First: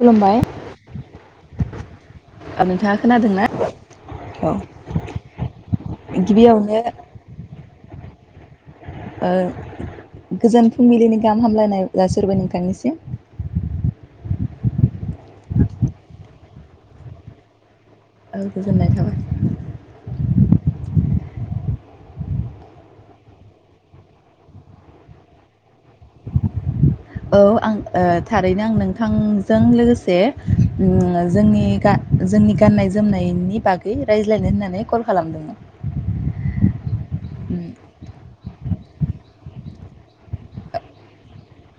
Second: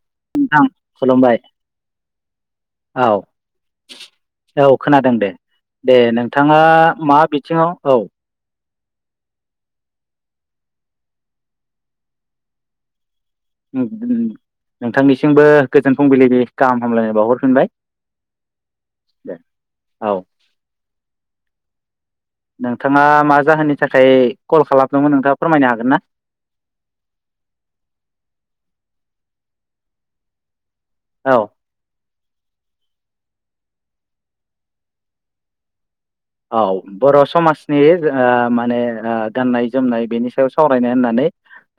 खुलुमबाय नोंथां खुलुमबाय नोंथाङा औ खोनादोंना औ खोनादों दे दे नोंथाङा गिबियावनो मा बिथिङाव औ ओ गोजोन फुंबिलिनि गाहाम हामलायनाय जासि हरबाय नोंथांनिसिम। नोंथांनिसिमबो गोजोन फुंबिलिनि गाहाम हामलायनाय बावहरफिनबाय। औ गोजोननाय दे औ थाबाय। नोंथाङा मा जाहोननि थाखाय कल खालामदोंमोन नोंथाङा फोरमायनो हागोन ना? औ आं ओ थारैनो आं नोंथांजों लोगोसे जोंङो औ जोंनि गा जोंनि गाननाय जोमनायनि बागै रायज्लायनो होननानै कल खालामदोंमोन। औ ने आ गाननाय जोमनाय बेनि सायाव सावरायनो होननानै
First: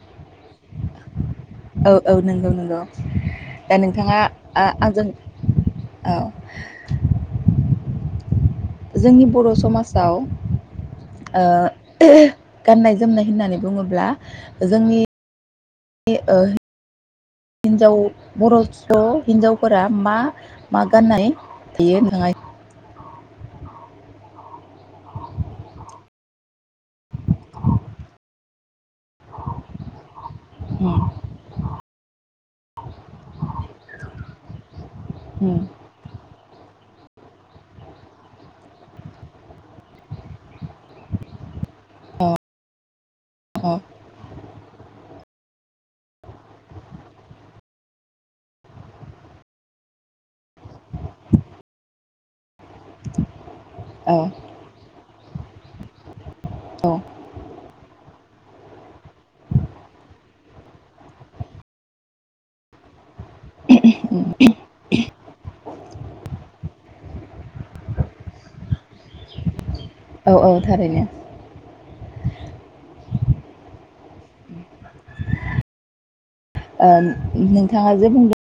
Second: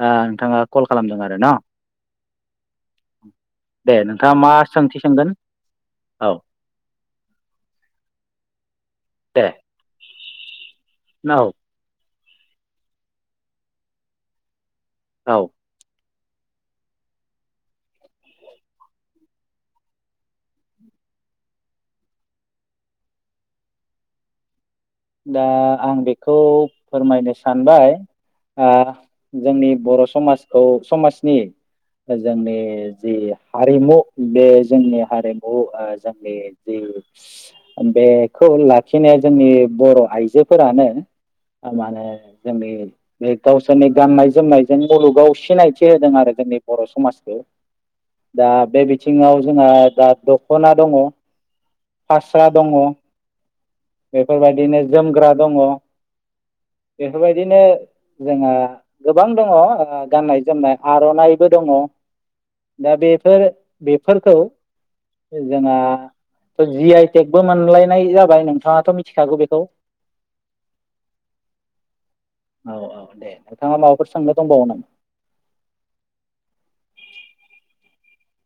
आ नोंथाङा कल खालामदों आर औ औ नंगौ नंगौ दा दे नोंथाङा मा सोंथि आ-आंजों सोंगोन औ जोंनि दे बर समाजाव ओ औ गाननाय जोमनाय होननानै बुङोब्ला जोंनि औ [unintelligible] हिनजाव बर हिन्जावफोरा मा मा गाननाय [unintelligible] दा आं बेखौ फोरमायनो सानबाय आ जोंनि बर समाजखौ उम समाजनि जोंनि जि हारिमु बे जोंनिया हारिमु उम ओ जोंनि जि बेखौ लाखिनाया जोंनि बर' आइजोफोरानो माने जोंनि ए अ गावसिनि गाननाय जो जोमनायजों मुलुगाव सिनायथि होदों आरो जोंनि बर' समाजखो, दा बे बिथिङाव जोंहा दा दखना दङ फास्रा दङ। औ बेफोरबायदिनो जोमग्रा दङ औ बेफोरबायदिनो जोंहा गोबां दङ गाननाय-जोमनाय आरनाइबो दङ दा बेफोर बेफोरखौ जोंना थ' जि आइ टेकबो मोनलायनाय जाबाय नोंथाङाथ' मि थिखागौ बेखौ औ -औ थारैनो, औ-औ दे नोंथाङा माबाफोर सोंनो दंबावो नामा? ओ नोंथाङा जे बुंदों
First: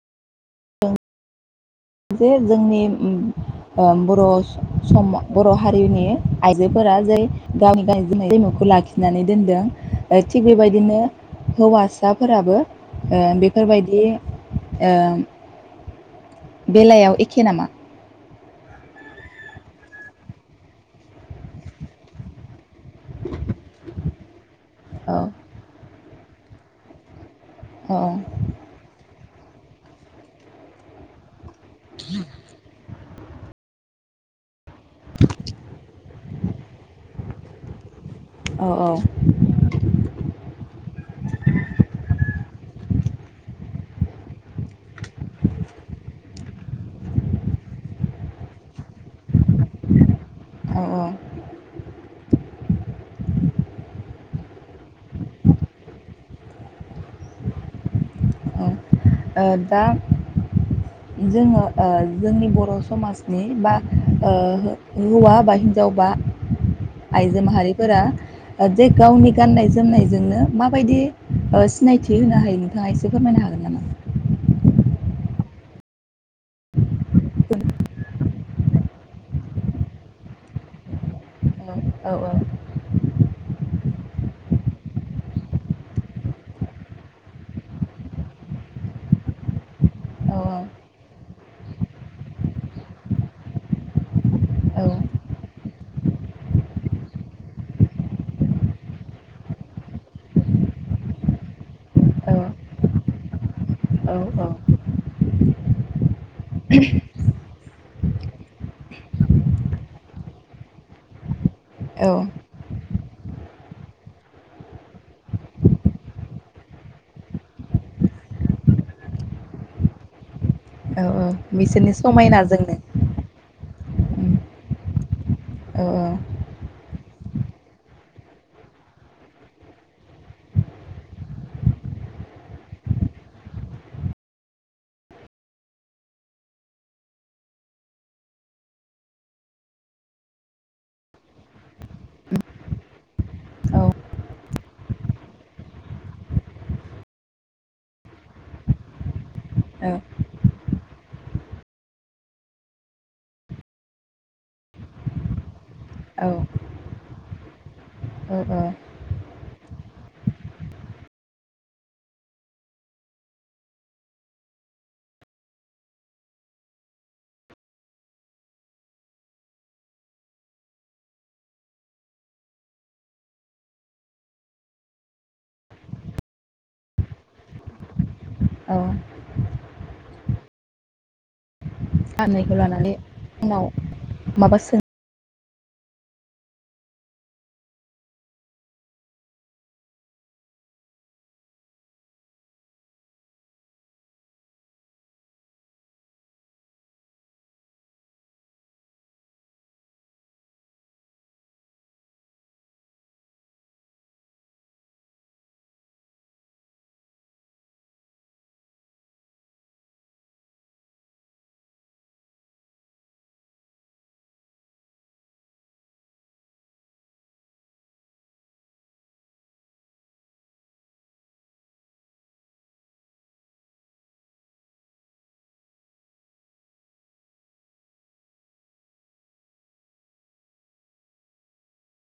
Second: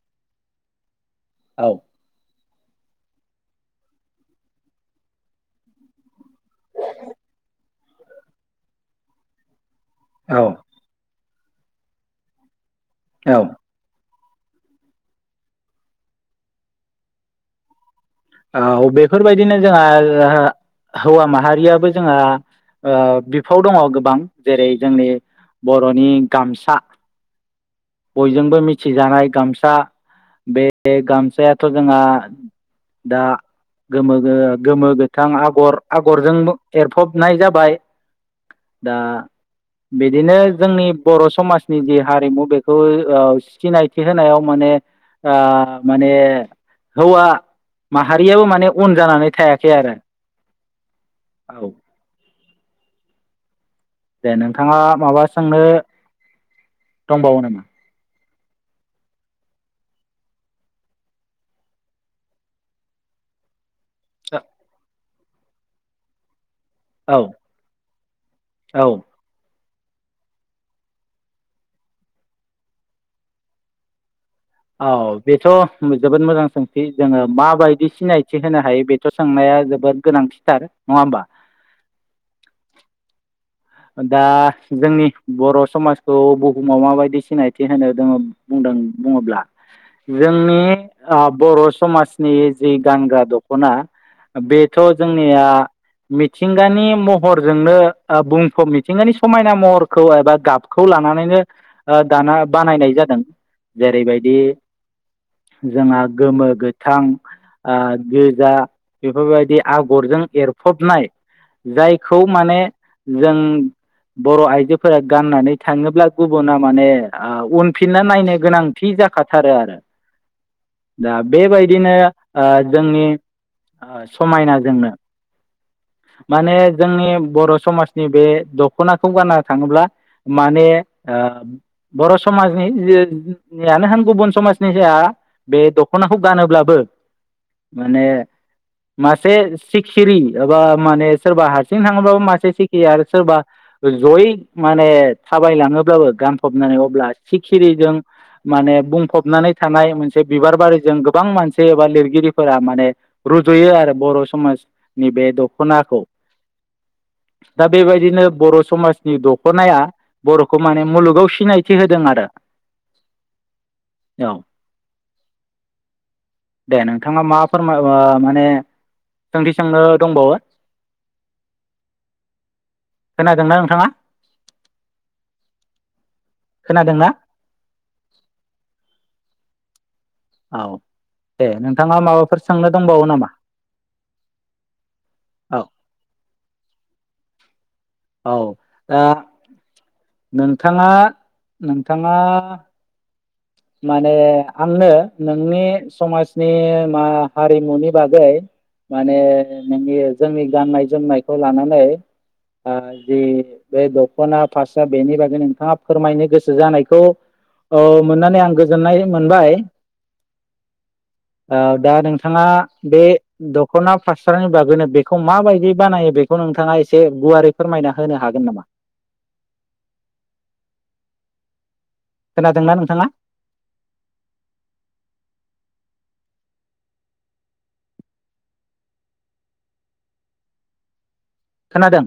औ जे जोंनि उम आ, बर' सम बर हारिनि आइजोफोरा जे गावनि गाव जोमनाय जमुखौ लाखिनानै दोनदों। [unintelligible] थिग औ बेबायदिनो हौवासाफोराबो ओ औ बेफोरबायदि ओ बेलायाव एखे नामा? औ बेफोरबायदिनो जोंहा हौवा माहारियाबो जोंहा ओ बिफाव दङ गोबां। जेरै जोंनि औ बर' बर'नि गामसा औ बयजोंबो मिथिजानाय गामसा बे गामसायाथ जोंहा दा गोमो-गोमो, गोथां आगर आगरजों एरफबनाय जाबाय, औ दा बिदिनो जोंनि बर' समाजनि जि हारिमु बेखौ ओ सिनायथि होनायाव माने माने हौवा माहारियाबो माने उन जानानै थायाखै आरो औ औ औ, दे नोंथाङा माबा सोंनो दंबावो नामा? औ ओ दा जोङो ओ जोंनि बर' समाजनि बा ओ हौवा बा हिनजाव बा औ आइजो माहारिफोरा औ जे गावनि गाननाय जोमनायजोंनो माबायदि ओ सिनायथि होनो हायो नोंथाङा एसे फोरमायनो हागोन नामा? औ बेथ' जोबोद मोजां सोंथि, जोङो माबायदि सिनायथि होनो हायो बेथ' सोंनाया जोबोद गोनांथिथार नङा होमबा? औ - औ दा जोंनि बर' समाजखौ बुहुमाव माबायदि सिनायथि होनो दोङ बुंदों बुङोब्ला औ जोंनि ओ बर' समाजनि जि गानग्रा दखना बेथ' औ जोंनिया मिथिंगानि महरजोंनो ओ बुं मिथिंगानि समायना महरखौ एबा गाबखौ लानानैनो ओ औ दाना बानायनाय जादों। जेरैबायदि जोंहा गोमो, गोथां ओ गोजा बेफोरबायदि आगरजों एरफबनाय औ जायखौ माने जों बर आइजोफोरा गाननानै थाङोब्ला गुबुना माने ओ उनफिनना नायनो गोनांथि जाखाथारो आरो औ दा औ बिसोरनि बेबायदिनो ओ समायनाजोंनो जोंनि ओ समायनाजोंनो औ माने जोंनि बर समाज नि बे दखनाखौ गानना थाङोब्ला माने ओ बर समाजनियानो होन गुबुन समाजनि जाया बे दखनाखौ गानोब्लाबो माने मासे सिखिरि एबा माने सोरबा हारसिं थाङोबाबो मासे सि [unintelligible] आरो सोरबा जयै माने थाबाय लाङोब्लाबो गानफबनानै अब्ला सिखिरिजों माने बुंफबनानै थानाय मोनसे बिबार बारि जों गोबां मानसि एबा लिरगिरिफोरा माने रुजुयो आरो बर समाजनि बे द खनाखौ औ दा बेबायदिनो बर औ समाजनि दख खनाया बरखौ माने मुलुगाव सिनायथि होदों आरो औ दे नोंथाङा मा फोरमाय ओ माने सोंथि सोंनो दंबावो खोनादोंना नोंथाङा खोनादोंना औ औ दे नों आनायखौ लानानै उनाव माबा सोङो औ औ दा नोंथाङा नोंथाङा माने आंनो नोंनि समाजनि मा हारिमुनि बागै माने नोंनि जोंनि गाननाय जोमनायखौ लानानै ओ जि बे दखना फास बेनि बागै नोंथाङा फोरमायनो गोसो जानायखौ ओ मोननानै आं गोजोननाय मोनबाय ओ दा नोंथाङा बे दखना फास्रानि बागैनो बेखौ माबायदि बानायो बेखौ नोंथाङा एसे गुवारै फोरमायना होनो हागोन नामा? खोनादोंना नोंथाङा? खोनादों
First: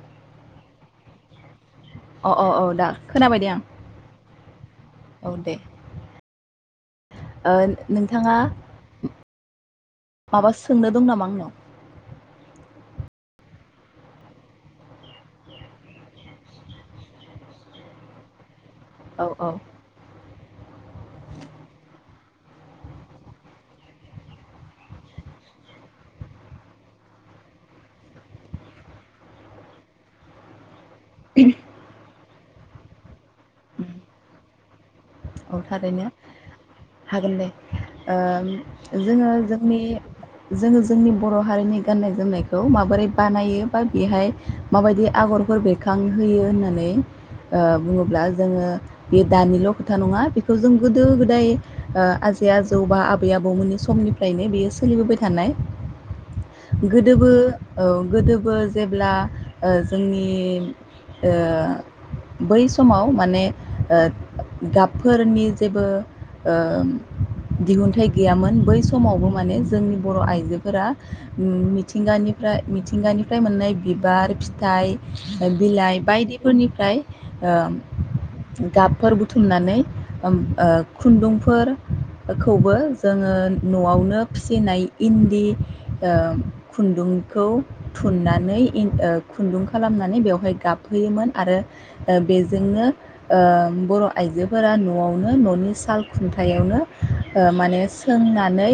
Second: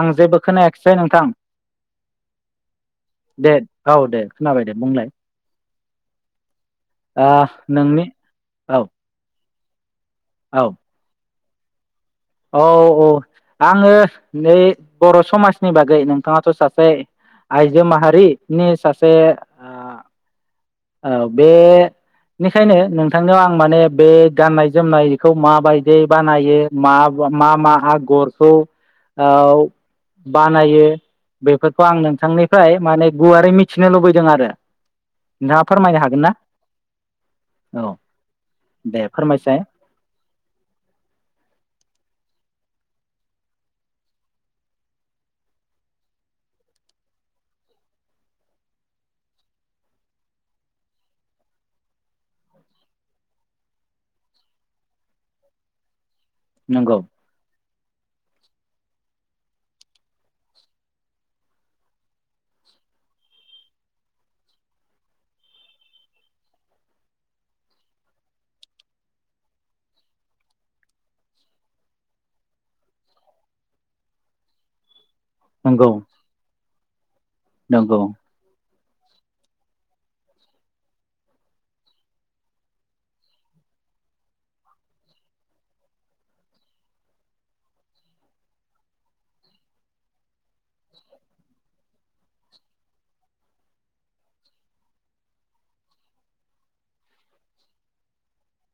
आं जेबो खोनायाखिसै नोंथां अ अ औ दा खोनाबाय दे आं खोनाबायदे औ दे ओ नोंनि औ माबा औ सोंनो दं नामा आंनाव औ औ आङो नै बर समाजनि बागै नोंथाङाथ सासे आइजो माहारि नि सासे औ ओ औ बे निखायनो नोंथांनियाव आं माने बे गाननाय जोमनायखौ माबायदि बानायो मा मा मा आगरखौ ओव बानायो बेफोरखौ आं नोंथांनिफ्राय माने गुवारै उम, मिथिनो लुबैदों आरो औ नोंथाङा फोरमायनो थारैनो हागोन ना हागोन दे औ ओ दे जोङो फोरमायसाय जोंनि जोङो जोंनि बर हारिनि गाननाय जोमनाय खौ माबोरै बानायो बा बेहाय माबायदि आगरफोर बेरखांहोयो होननानै ओ बुङोब्ला जोङो बे दानिल खोथा नङा बेखौ जों गोदो गोदाय ओ आजै आजौ बा आबै आबौमोननि समनिफ्रायनो बेयो सोलिबोबाय थानाय नंगौ गोदोबो औ गोदो बो जेब्ला ओ जोंनि ओ बै समाव माने ओ गाब फोरनि जेबो ओ दिहुनथाइ गैयामोन बै समावबो माने जोंनि बर आइजोफोरा मिथिंगानिफ्राय मिथिंगानिफ्राय मोननाय बिबार फिथाइ नंगौ बिलाइ बायदिफोरनिफ्राय नंगौ ओ गाबफोर बुथुमनानै उम ओ खुन्दुंफोरखौबो जोङो नआवनो फिसिनाय इन्दि ओ खुन्दुंखौ थुननानै इ ओ खुन्दुं खालामनानै बेवहाय गाबहोयोमोन आरो बेजोंनो ओ बर आइजो फोर नआवनो ननि साल खुन्थायाइावनो ओ माने सोंनानै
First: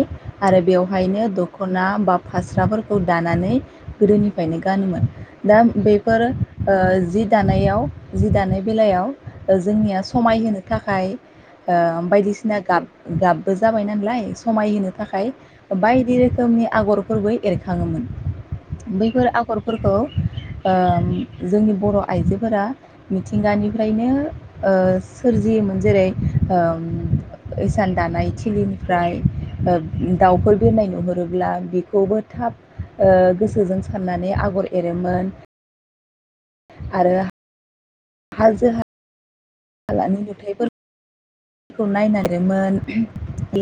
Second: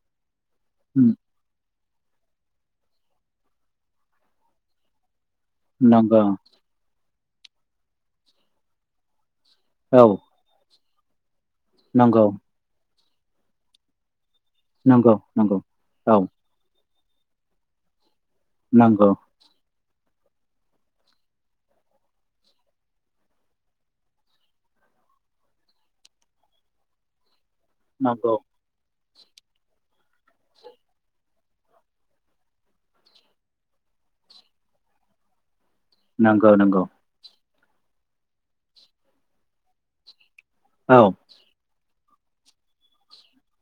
आरो उम, बेवहायनो दखना बा फास्राफोरखौ दानानै गोदोनिफ्रायनो गानोमोन दा नंगौ बेफोरो ओ जि दानायाव जि दानाय बेलायाव जोंनिया औ समाय होनो थाखाय ओ नंगौ बायदिसिना गाब गाबबो जाबाय नालाय समायहोनो नंगौ थाखाय नंगौ बायदि औ रोखोमनि आगरफो फोरबो एरखाङोमोन नंगौ बैफोर आगरफोरखौ ओ जोंनि बर आइजोफोरा मिथिंगानिफ्रायनो ओ सोरजियोमोन जेरै ओ इसान दानाय नंगौ थिलिनिफ्राय ओ दाउफोर बेरनाय नुहरोब्ला बेखौबो थाब ओ गोसोजों साननानै आगर एरोमोन नांगौ नोंगौ आरो हाजो हा हालानि गुथाय औ खौ नायनानै मोन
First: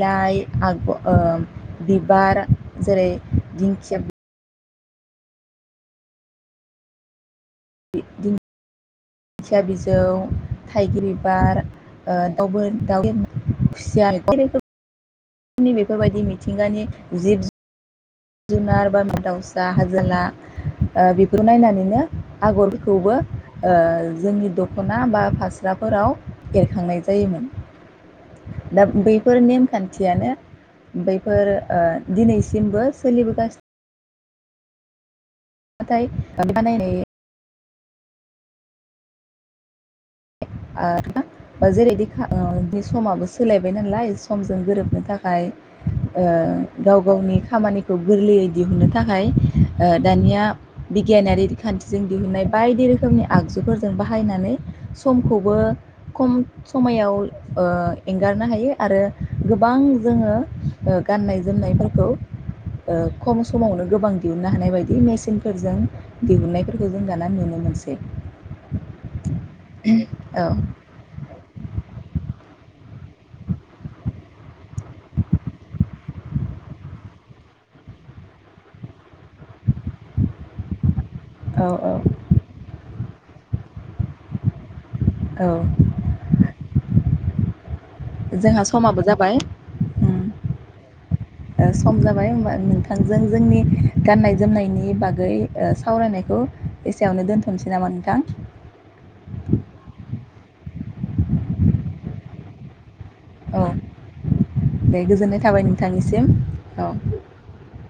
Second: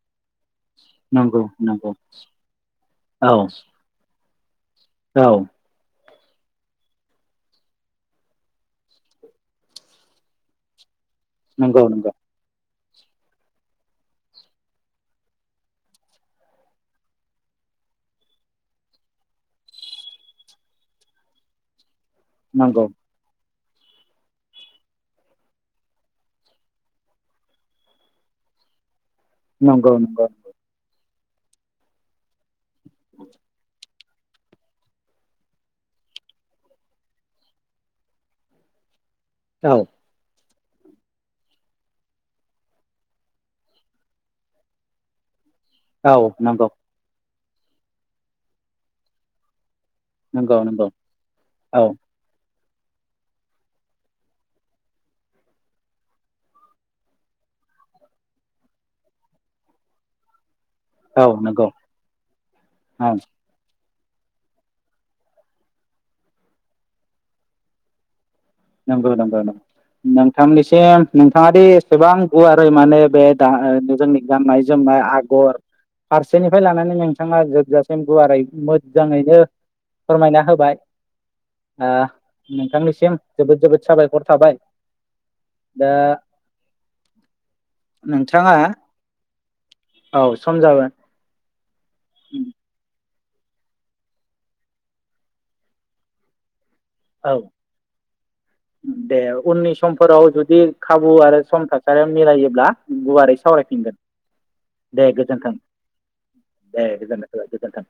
लाइ आरो नंगौ नंगौ बिबार जेरै औ दिंखिया बि औ बिदिनो दिंखिया बिजौ थाइगिर बि बार नंगौ नंगौ ओ दाउ दाउ खुसिया आरो नि बेफोरबायदि मिथिंगानि जिब जु जुनार बा मा दाउसा हाजो हाला बेखौ नायनानैनो नंगौ आगरखौबो ओ जोंनि दखना बा फास्राफोराव एरखांनाय जायोमोन दा बै फोर नंगौ नंगौ नेमखान्थियानो बै फोर ओ दिनैसिमबो सोलिबोगासिनो नाथाय [unintelligible] औ आरो जेरैबादि समाबो सोलायबाय नालाय समजों गोरोबनो थाखाय। औ ओ नंगौ गाव गावनि। खामानिखौ गोरलैयै दिहुनो थाखाय। दानिया नंगौ नंगौ बिगियानारि औ खान्थिजों दिहुननाय। बायदि रोखोमनि आगजुफोरजों बाहायनानै। समखौबो खम समायाव एंगारनो हायो आरो गोबां जोङो औ गाननाय नंगौ जोमनायफोरखौ औ खम समावनो। गोबां दिहुननो हानाय बायदि मेसिनफोरजों दिहुनन्नायफोरखौ जों दाना नुनो मोनसै । नंगौ नंगौ नंगौ । नोंथांनिसिम नोंथांङा दे। एसेबां गुवारै माने बे गा जोंनि गाननाय जोमनाय आगर फारसेनिफ्राय लानानै नोंथांङा जोबजासिम गुवारै मोजांङैनो फोरमायना होबाय। औ ओ औ नोंथांनिसिम। जोबोद जोबोद साबायखर थाबाय। औ दा नोंथांङा जोंहा समाबो जाबाय उम औ सम जाबाय। ओ सम जाबाय होमबा नोंथां। जों जोंनि गाननाय जोमनायनि बागै सावरायनायखौ एसेयावनो औ दोनथ'नोसै नामा नोंथां दे उननि समफोराव जुदि। जुदि खाबु आरो सम थासारिया मिलायोब्ला गुवारै औ सावरायफिनगोन दे गोजोननाय गोजोन्थों थाबाय नोंथांनिसिम दे औ गोजोनाय गोजोन्थों।